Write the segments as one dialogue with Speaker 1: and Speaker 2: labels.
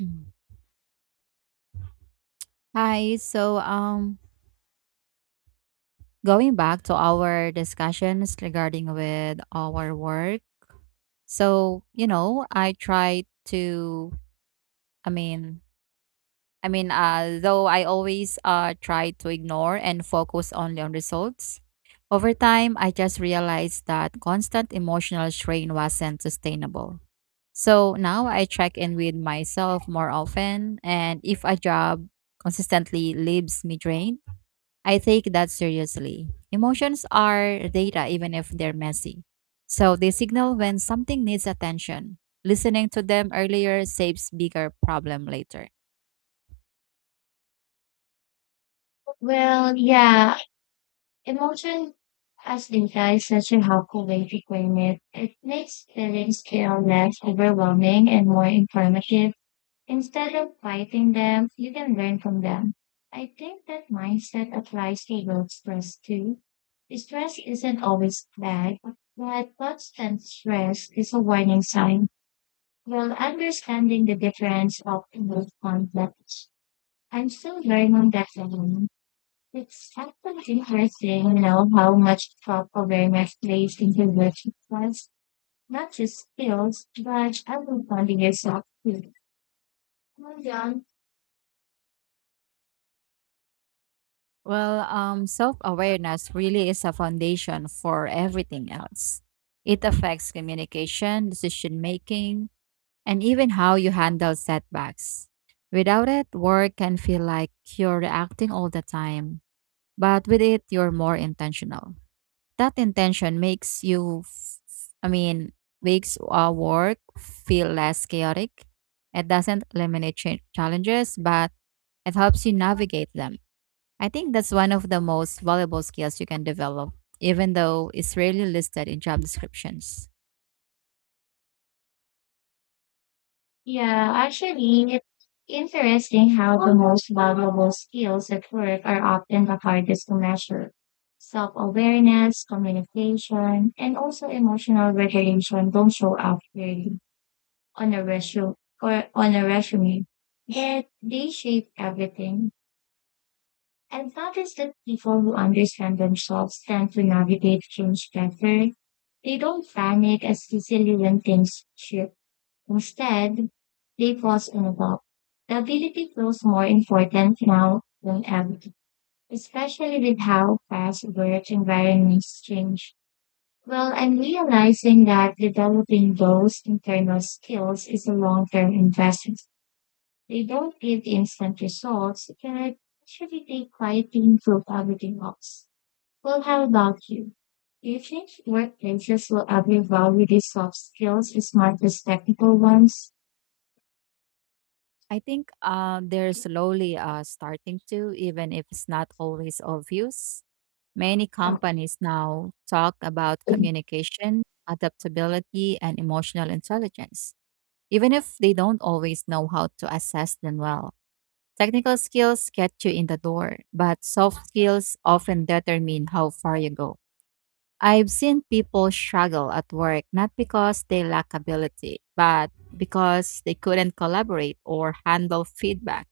Speaker 1: Mm. Hi. Going back to our discussions regarding with our work. So, you know, I try to, I mean, I mean, Though I always try to ignore and focus only on results. Over time, I just realized that constant emotional strain wasn't sustainable. So now I check in with myself more often, and if a job consistently leaves me drained, I take that seriously. Emotions are data, even if they're messy. So they signal when something needs attention. Listening to them earlier saves bigger problem later.
Speaker 2: Well, yeah, emotion as disguised such a helpful way to frame it. It makes feelings feel less overwhelming and more informative. Instead of fighting them, you can learn from them. I think that mindset applies to work stress too. Stress isn't always bad, but constant stress is a warning sign. Well, understanding the difference of both conflicts. I'm still learning that alone. It's actually interesting, you know, how much top awareness plays into virtue class, not just skills, but understanding yourself too. Well done.
Speaker 1: Well, self awareness really is a foundation for everything else. It affects communication, decision making, and even how you handle setbacks. Without it, work can feel like you're reacting all the time, but with it, you're more intentional. That intention makes you, f- I mean, makes our work feel less chaotic. It doesn't eliminate challenges, but it helps you navigate them. I think that's one of the most valuable skills you can develop, even though it's rarely listed in job descriptions.
Speaker 2: Yeah, actually, it's interesting how the most valuable skills at work are often the hardest to measure. Self awareness, communication, and also emotional regulation don't show up clearly on a resume or on a resume. Yet they shape everything. I've noticed that people who understand themselves tend to navigate change better. They don't panic as easily when things shift. Instead, they pause and evolve. The ability feels more important now than ever, especially with how fast work environments change. Well, I'm realizing that developing those internal skills is a long-term investment. They don't give instant results, it can actually take quiet to improve everything else. Well, how about you? Do you think workplaces will ever value these soft skills as much as technical ones?
Speaker 1: I think they're slowly starting to, even if it's not always obvious. Many companies now talk about communication, adaptability, and emotional intelligence, even if they don't always know how to assess them well. Technical skills get you in the door, but soft skills often determine how far you go. I've seen people struggle at work not because they lack ability, but because they couldn't collaborate or handle feedback.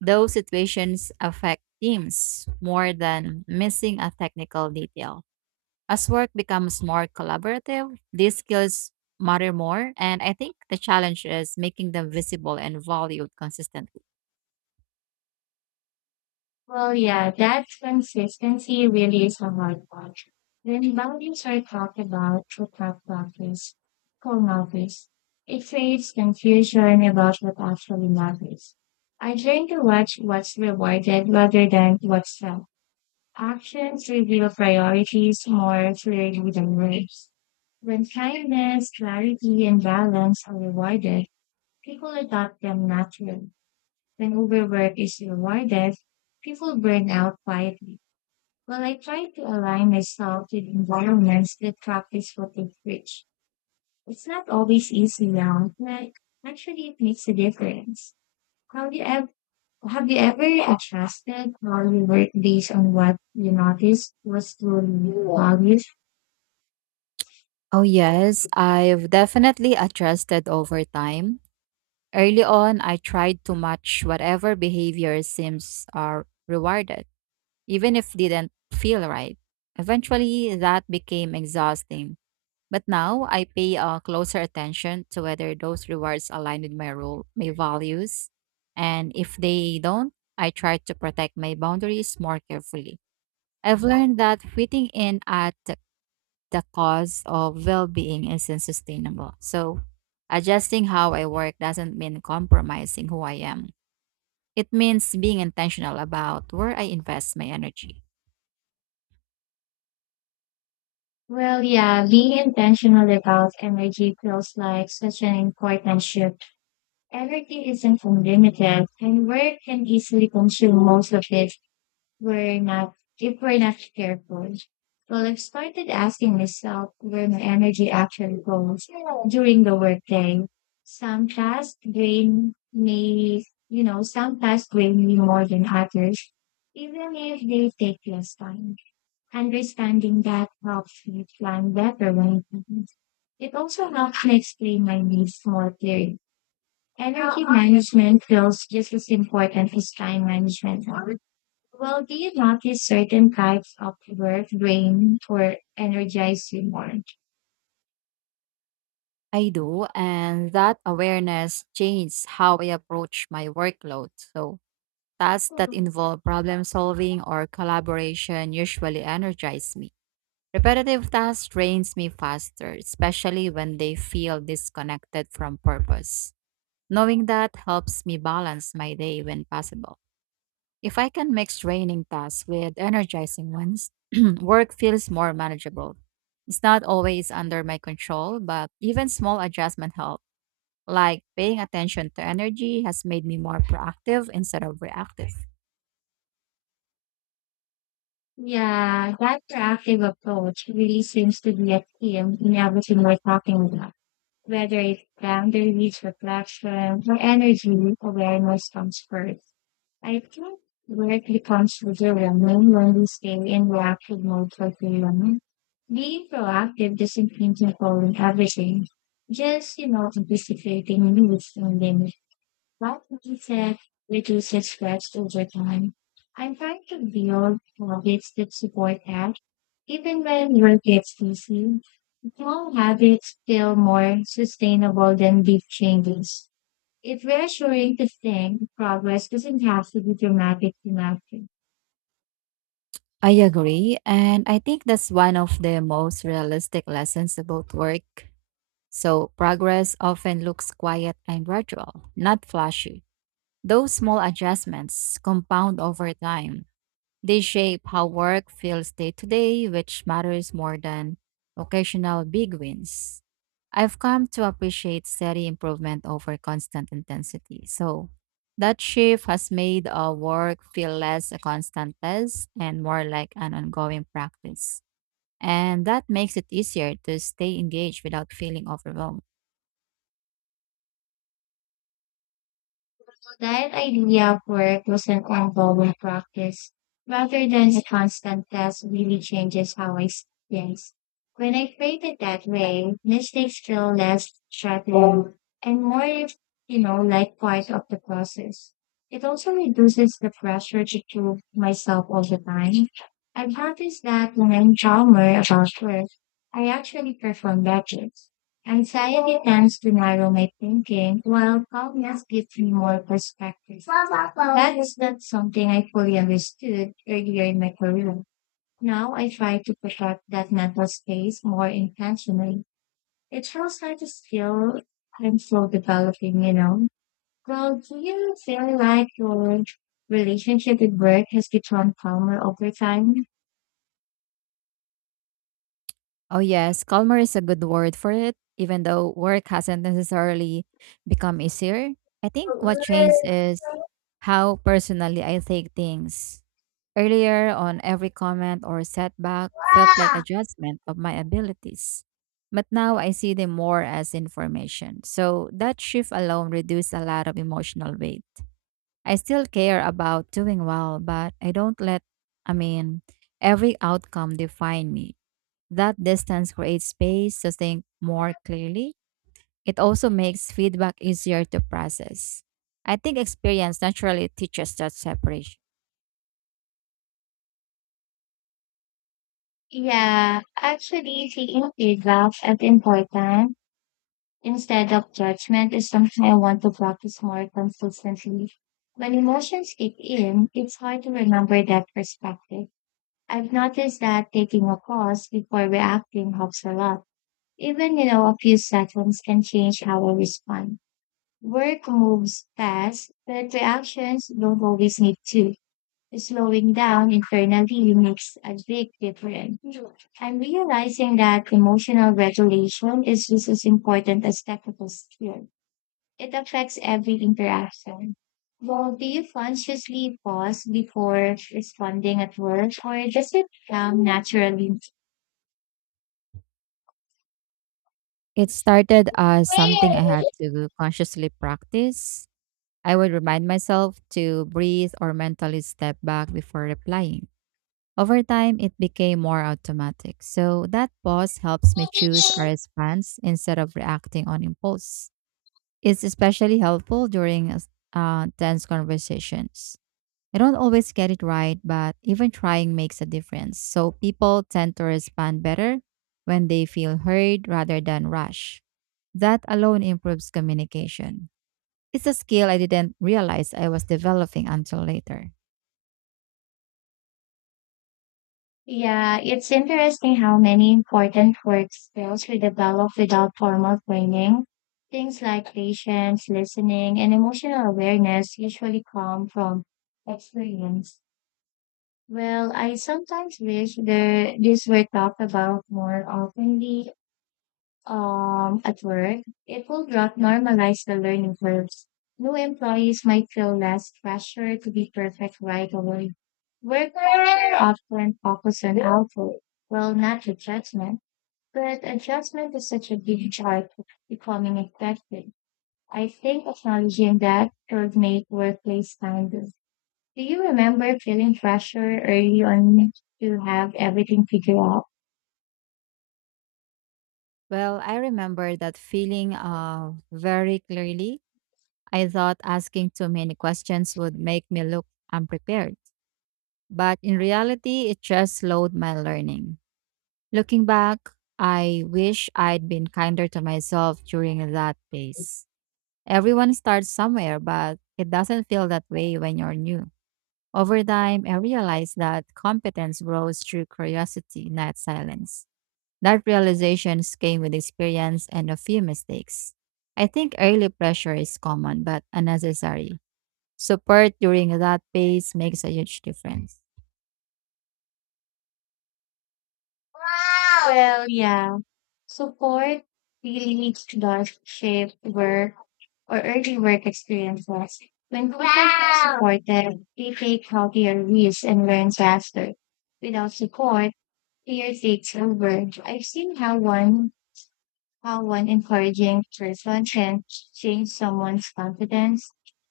Speaker 1: Those situations affect teams more than missing a technical detail. As work becomes more collaborative, these skills matter more, and I think the challenge is making them visible and valued consistently.
Speaker 2: Well, yeah, that consistency really is a hard part. When values are talked about through tough practice, full notice, it creates confusion about what actually matters. I try to watch what's rewarded rather than what's felt. Actions reveal priorities more clearly than words. When kindness, clarity, and balance are rewarded, people adopt them naturally. When overwork is rewarded, people burn out quietly. Well, I try to align myself with environments that practice what they preach. It's not always easy now, but actually it makes a difference. Have you ever have you ever adjusted how you work based on what you noticed was truly valued?
Speaker 1: Oh, yes, I've definitely adjusted over time. Early on, I tried to match whatever behavior seems are rewarded, even if didn't feel right. Eventually, that became exhausting. But now I pay closer attention to whether those rewards align with my role, my values, and if they don't, I try to protect my boundaries more carefully. I've learned that fitting in at the cost of well-being isn't sustainable. So, adjusting how I work doesn't mean compromising who I am. It means being intentional about where I invest my energy.
Speaker 2: Well, yeah, being intentional about energy feels like such an important shift. Everything isn't unlimited, and work can easily consume most of it. We're not, If we're not careful, well, I've started asking myself where my energy actually goes during the workday. Some tasks drain me more than others, even if they take less time. Understanding that helps me plan better when it happens. It also helps me explain my needs more clearly. Energy management feels just as important as time management. Well, do you notice certain types of work drain or energize you more?
Speaker 1: I do, and that awareness changes how I approach my workload. So, tasks that
Speaker 2: Mhm.
Speaker 1: involve problem solving or collaboration usually energize me. Repetitive tasks drains me faster, especially when they feel disconnected from purpose. Knowing that helps me balance my day when possible. If I can mix draining tasks with energizing ones, work feels more manageable. It's not always under my control, but even small adjustment help, like paying attention to energy, has made me more proactive instead of reactive.
Speaker 2: Yeah, that proactive approach really seems to be a theme in everything we're talking about. Whether it's boundaries, reflection, or energy, awareness comes first. I think work becomes overwhelming when we stay in reactive mode for too long. Being proactive doesn't mean controlling everything. Just, you know, anticipating needs and limits. That mindset reduces stress over time. I'm trying to build habits that support that. Even when work gets busy, small habits feel more sustainable than big changes. It's reassuring to think progress doesn't have to be dramatic enough.
Speaker 1: I agree. And I think that's one of the most realistic lessons about work. So, progress often looks quiet and gradual, not flashy. Those small adjustments compound over time. They shape how work feels day to day, which matters more than occasional big wins. I've come to appreciate steady improvement over constant intensity. So that shift has made our work feel less a constant test and more like an ongoing practice. And that makes it easier to stay engaged without feeling overwhelmed.
Speaker 2: That idea of work was an ongoing practice rather than a constant test really changes how I see things. When I phrase it that way, mistakes feel less threatening and more, you know, like part of the process. It also reduces the pressure to prove myself all the time. I've noticed that when I'm calmer about work, I actually perform better. Anxiety tends to narrow my thinking, while calmness gives me more perspective. That is not something I fully understood earlier in my career. Now I try to protect that mental space more intentionally. It feels like a skill I'm still developing, you know. Well, do you feel like your relationship with work has become calmer over time?
Speaker 1: Oh, yes. Calmer is a good word for it, even though work hasn't necessarily become easier. I think what changed is how personally I take things. Earlier on, every comment or setback felt like a judgment of my abilities. But now I see them more as information. So that shift alone reduced a lot of emotional weight. I still care about doing well, but I don't let, I mean, every outcome define me. That distance creates space to think more clearly. It also makes feedback easier to process. I think experience naturally teaches that separation.
Speaker 2: Yeah, actually, taking feedback as important instead of judgment is something I want to practice more consistently. When emotions kick in, it's hard to remember that perspective. I've noticed that taking a pause before reacting helps a lot. Even, you know, a few seconds can change how I respond. Work moves fast, but reactions don't always need to. Slowing down internally makes a big difference. I'm realizing that emotional regulation is just as important as technical skill. It affects every interaction. Well, do you consciously pause before responding at work, or does it come naturally?
Speaker 1: It started as something I had to consciously practice. I would remind myself to breathe or mentally step back before replying. Over time, it became more automatic. So that pause helps me choose a response instead of reacting on impulse. It's especially helpful during tense conversations. I don't always get it right, but even trying makes a difference. So people tend to respond better when they feel heard rather than rushed. That alone improves communication. It's a skill I didn't realize I was developing until later.
Speaker 2: Yeah, it's interesting how many important work skills we develop without formal training. Things like patience, listening, and emotional awareness usually come from experience. Well, I sometimes wish there, these were talked about more oftenly at work, it will help normalize the learning curves. New employees might feel less pressure to be perfect right away. Workers are often focused on output, well, not the judgment, but adjustment is such a big part of becoming effective. I think acknowledging that could make workplace kinder. Do you remember feeling pressure early on to have everything figured out?
Speaker 1: Well, I remember that feeling very clearly. I thought asking too many questions would make me look unprepared. But in reality, it just slowed my learning. Looking back, I wish I'd been kinder to myself during that phase. Everyone starts somewhere, but it doesn't feel that way when you're new. Over time, I realized that competence grows through curiosity, not silence. That realization came with experience and a few mistakes. I think early pressure is common but unnecessary. Support during that phase makes a huge difference.
Speaker 2: Well, yeah. So poet really needs to does shape work or early work experiences. When workers are supported, they take healthier risks and learn faster. Without support, fear takes over. I've seen how one encouraging person can change someone's confidence.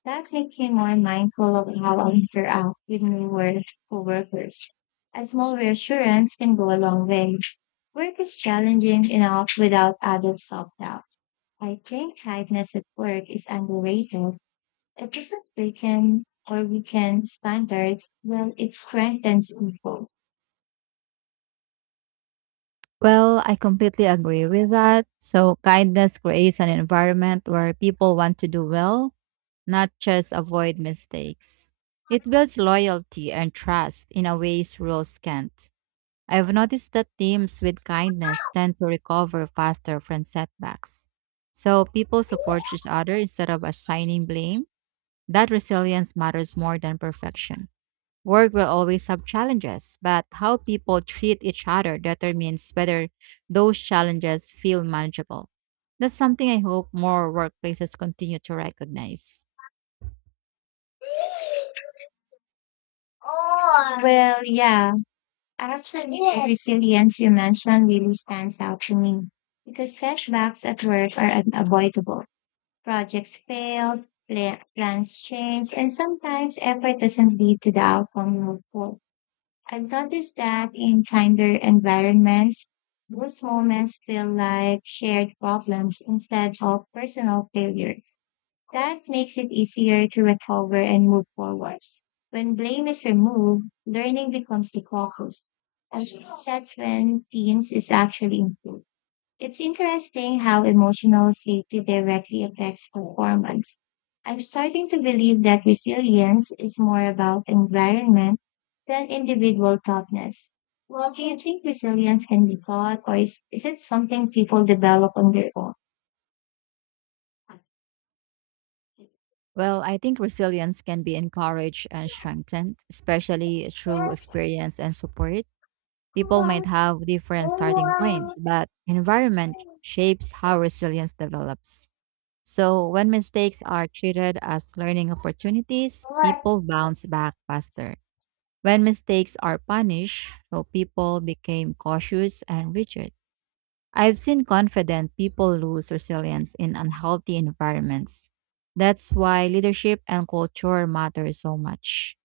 Speaker 2: That makes me more mindful of how I interact with new work coworkers. A small reassurance can go a long way. Work is challenging enough without added self doubt. I think kindness at work is underrated. It doesn't weaken or weaken standards, well, it strengthens people.
Speaker 1: Well, I completely agree with that. So, kindness creates an environment where people want to do well, not just avoid mistakes. It builds loyalty and trust in a ways rules can't. I have noticed that teams with kindness tend to recover faster from setbacks. So, people support each other instead of assigning blame. That resilience matters more than perfection. Work will always have challenges, but how people treat each other determines whether those challenges feel manageable. That's something I hope more workplaces continue to recognize.
Speaker 2: Well, yeah. Actually, the Yes. resilience you mentioned really stands out to me because setbacks at work are unavoidable. Projects fail, plans change, and sometimes effort doesn't lead to the outcome you hope for. I've noticed that in kinder environments, those moments feel like shared problems instead of personal failures. That makes it easier to recover and move forward. When blame is removed, learning becomes the focus. And that's when teams is actually improved. It's interesting how emotional safety directly affects performance. I'm starting to believe that resilience is more about environment than individual toughness. Well, do you think resilience can be taught, or is it something people develop on their own?
Speaker 1: Well, I think resilience can be encouraged and strengthened, especially through experience and support. People might have different starting points,
Speaker 2: Well,
Speaker 1: but environment shapes how resilience develops. So, when mistakes are treated as learning opportunities, people bounce back faster. When mistakes are punished, so people became cautious and rigid. I've seen confident people lose resilience in unhealthy environments. That's why leadership and culture matter so much.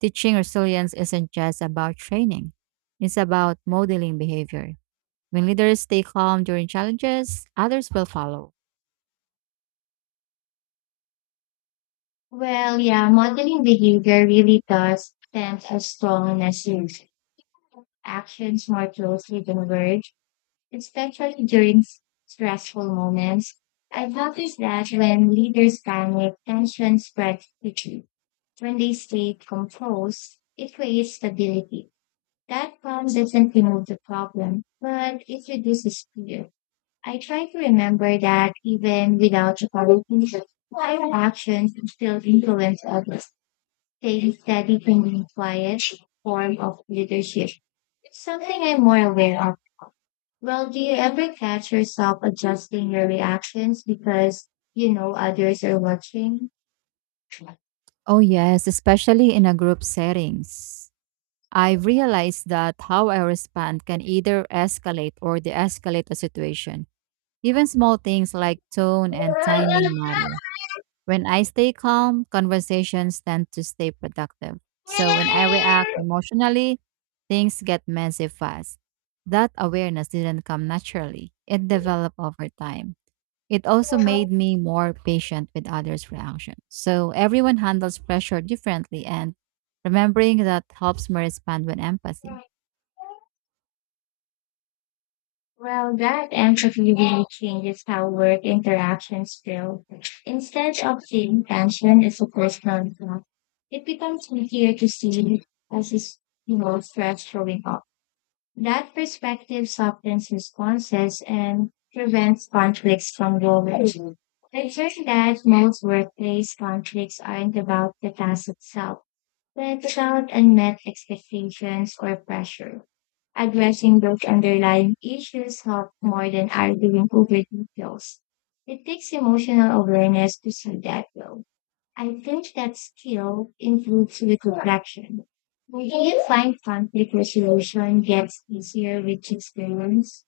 Speaker 1: Teaching resilience isn't just about training, it's about modeling behavior. When leaders stay calm during challenges, others will follow.
Speaker 2: yeah, modeling behavior really does tend as strong as. Actions more closely converge, especially during stressful moments. I've noticed that when leaders panic, tension spreads quickly. When they stay composed, it creates stability. That calm doesn't remove the problem, but it reduces fear. I try to remember that even without apologies, my actions still influence others. Staying steady can be a quiet form of leadership. It's something I'm more aware of. Well, do you ever catch yourself adjusting your reactions because you know others are watching?
Speaker 1: Oh, yes, especially in a group settings. I've realized that how I respond can either escalate or de escalate a situation. Even small things like tone and timing matter. When I stay calm, conversations tend to stay productive. So when I react emotionally, things get messy fast. That awareness didn't come naturally, it developed over time. It also made me more patient with others' reactions. So everyone handles pressure differently, and remembering that helps me respond with empathy.
Speaker 2: Well, that entropy really changes how work interactions feel. Instead of seeing tension as a personal attack, it becomes easier to see it as is, you know, stress showing up. That perspective softens responses and prevents conflicts from growing. I've heard that most workplace conflicts aren't about the task itself, but about unmet expectations or pressure. Addressing those underlying issues helps more than arguing over details. It takes emotional awareness to see that though. I think that skill improves with reflection. Do you find conflict resolution gets easier with experience?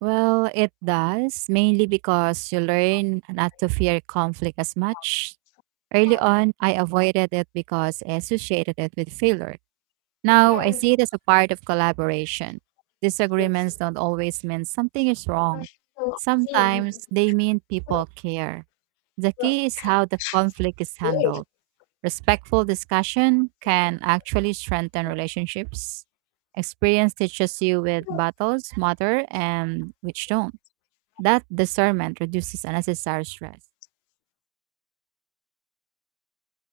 Speaker 1: Well, it does, mainly because you learn not to fear conflict as much. Early on, I avoided it because I associated it with failure. Now I see it as a part of collaboration. Disagreements don't always mean something is wrong, sometimes they mean people care. The key is how the conflict is handled. Respectful discussion can actually strengthen relationships. Experience teaches you which battles matter and which don't. That discernment reduces unnecessary stress.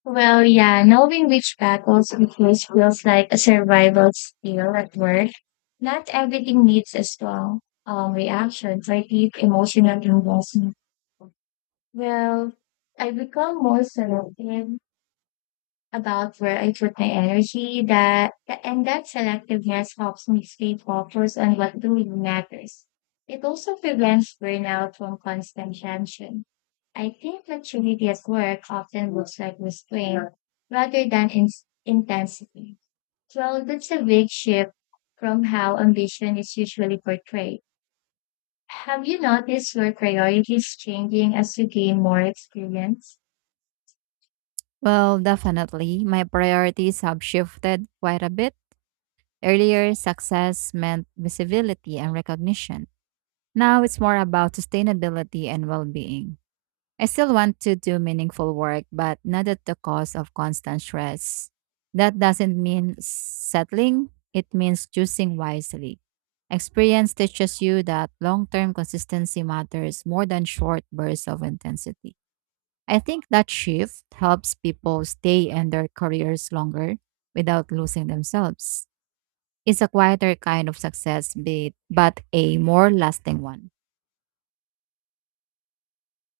Speaker 2: Well, yeah, knowing which battles we face feels like a survival skill at work. Not everything needs a strong reaction for deep emotional investment. Well, I become more selective about where I put my energy. That and that selectiveness helps me stay focused on what really matters. It also prevents burnout from constant tension. I think maturity at work often looks like restraint rather than intensity. Well, that's a big shift from how ambition is usually portrayed. Have you noticed your priorities changing as you gain more experience?
Speaker 1: Well, definitely, my priorities have shifted quite a bit. Earlier, success meant visibility and recognition. Now it's more about sustainability and well being. I still want to do meaningful work, but not at the cost of constant stress. That doesn't mean settling, it means choosing wisely. Experience teaches you that long term consistency matters more than short bursts of intensity. I think that shift helps people stay in their careers longer without losing themselves. It's a quieter kind of success, but a more lasting one.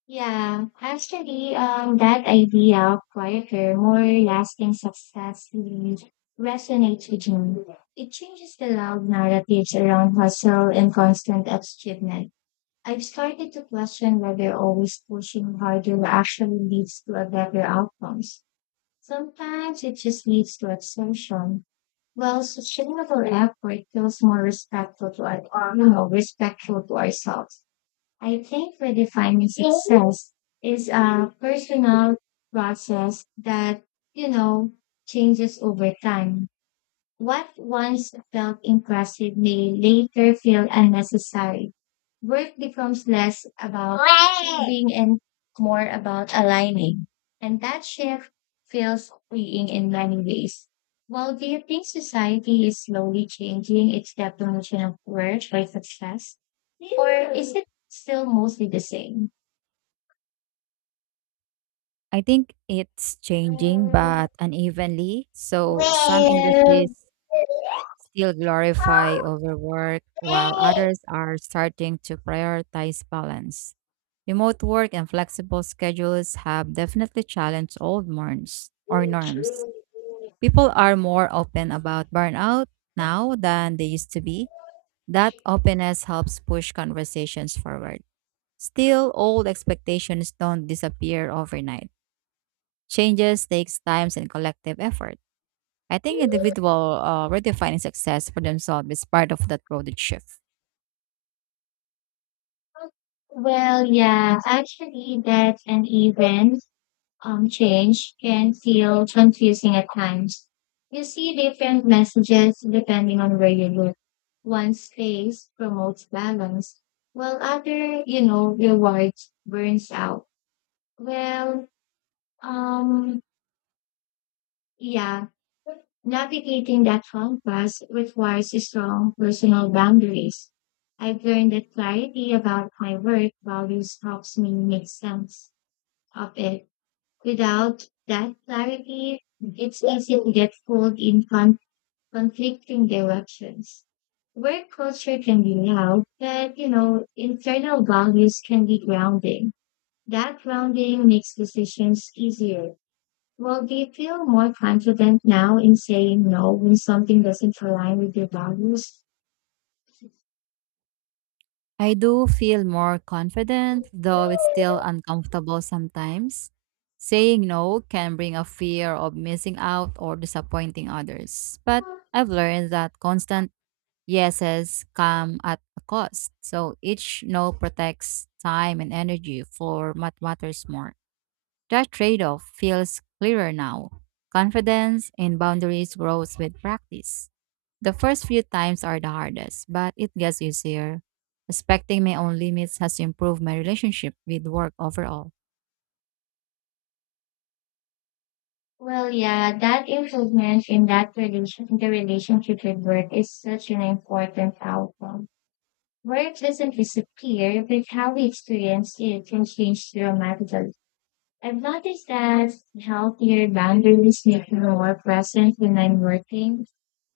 Speaker 2: Yeah, actually, that idea of quieter, more lasting success really resonates with me. It changes the loud narratives around hustle and constant achievement. I've started to question whether always pushing harder actually leads to a better outcomes. Sometimes it just leads to exhaustion. Well, sustainable effort feels more respectful to our, you know, respectful to ourselves. I think redefining success is a personal process that, you know, changes over time. What once felt impressive may later feel unnecessary. Work becomes less about proving and more about aligning. And that shift feels freeing in many ways. Well, do you think society is slowly changing its definition of work or success? Or is it still mostly the same?
Speaker 1: I think it's changing but unevenly. So some
Speaker 2: Well.
Speaker 1: industries still glorify overwork while others are starting to prioritize balance. Remote work and flexible schedules have definitely challenged old norms or norms. People are more open about burnout now than they used to be. That openness helps push conversations forward. Still, old expectations don't disappear overnight. Changes takes time and collective effort. I think individual redefining success for themselves is part of that broader shift.
Speaker 2: Well, yeah, actually, that an event change can feel confusing at times. You see different messages depending on where you look. One space promotes balance, while other, you know, rewards burns out. Well, um, yeah, navigating that contrast requires strong personal boundaries. I've learned that clarity about my work values helps me make sense of it. Without that clarity, it's easy to get pulled in conflicting directions. Work culture can be loud, but you know, internal values can be grounding. That grounding makes decisions easier. Well, do you feel more confident now in saying no when something doesn't align with your values?
Speaker 1: I do feel more confident, though it's still uncomfortable sometimes. Saying no can bring a fear of missing out or disappointing others. But I've learned that constant yeses come at a cost. So each no protects time and energy for what matters more. That trade off feels clearer now. Confidence in boundaries grows with practice. The first few times are the hardest, but it gets easier. Respecting my own limits has improved my relationship with work overall.
Speaker 2: Well, yeah, that improvement in that relation, in the relationship with work is such an important outcome. Work doesn't disappear, but how we experience it can change dramatically. I've noticed that healthier boundaries make me more present when I'm working.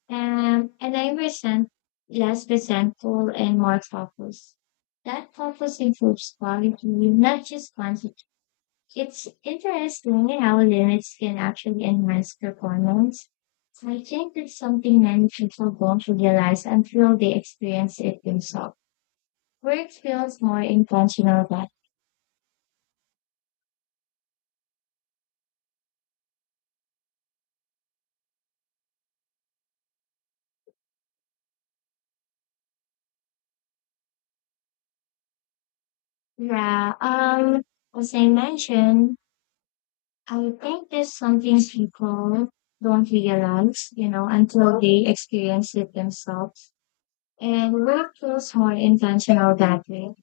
Speaker 2: And I resent less resentful and more focused. That focus improves quality, not just quantity. It's interesting how limits can actually enhance performance. So I think that's something many people don't realize until they experience it themselves. Work feels more intentional, but yeah, um, as I mentioned, I think there's something people don't realize, you know, until they experience it themselves. And work feels more intentional that way.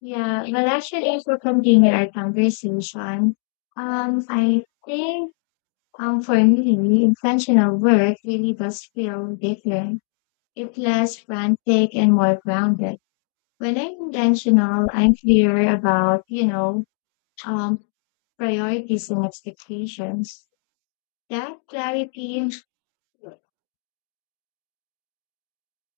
Speaker 2: Yeah, well, actually, to continue our conversation, I think for me, intentional work really does feel different. It's less frantic and more grounded. When I'm intentional, I'm clear about, you know, um, priorities and expectations. That clarity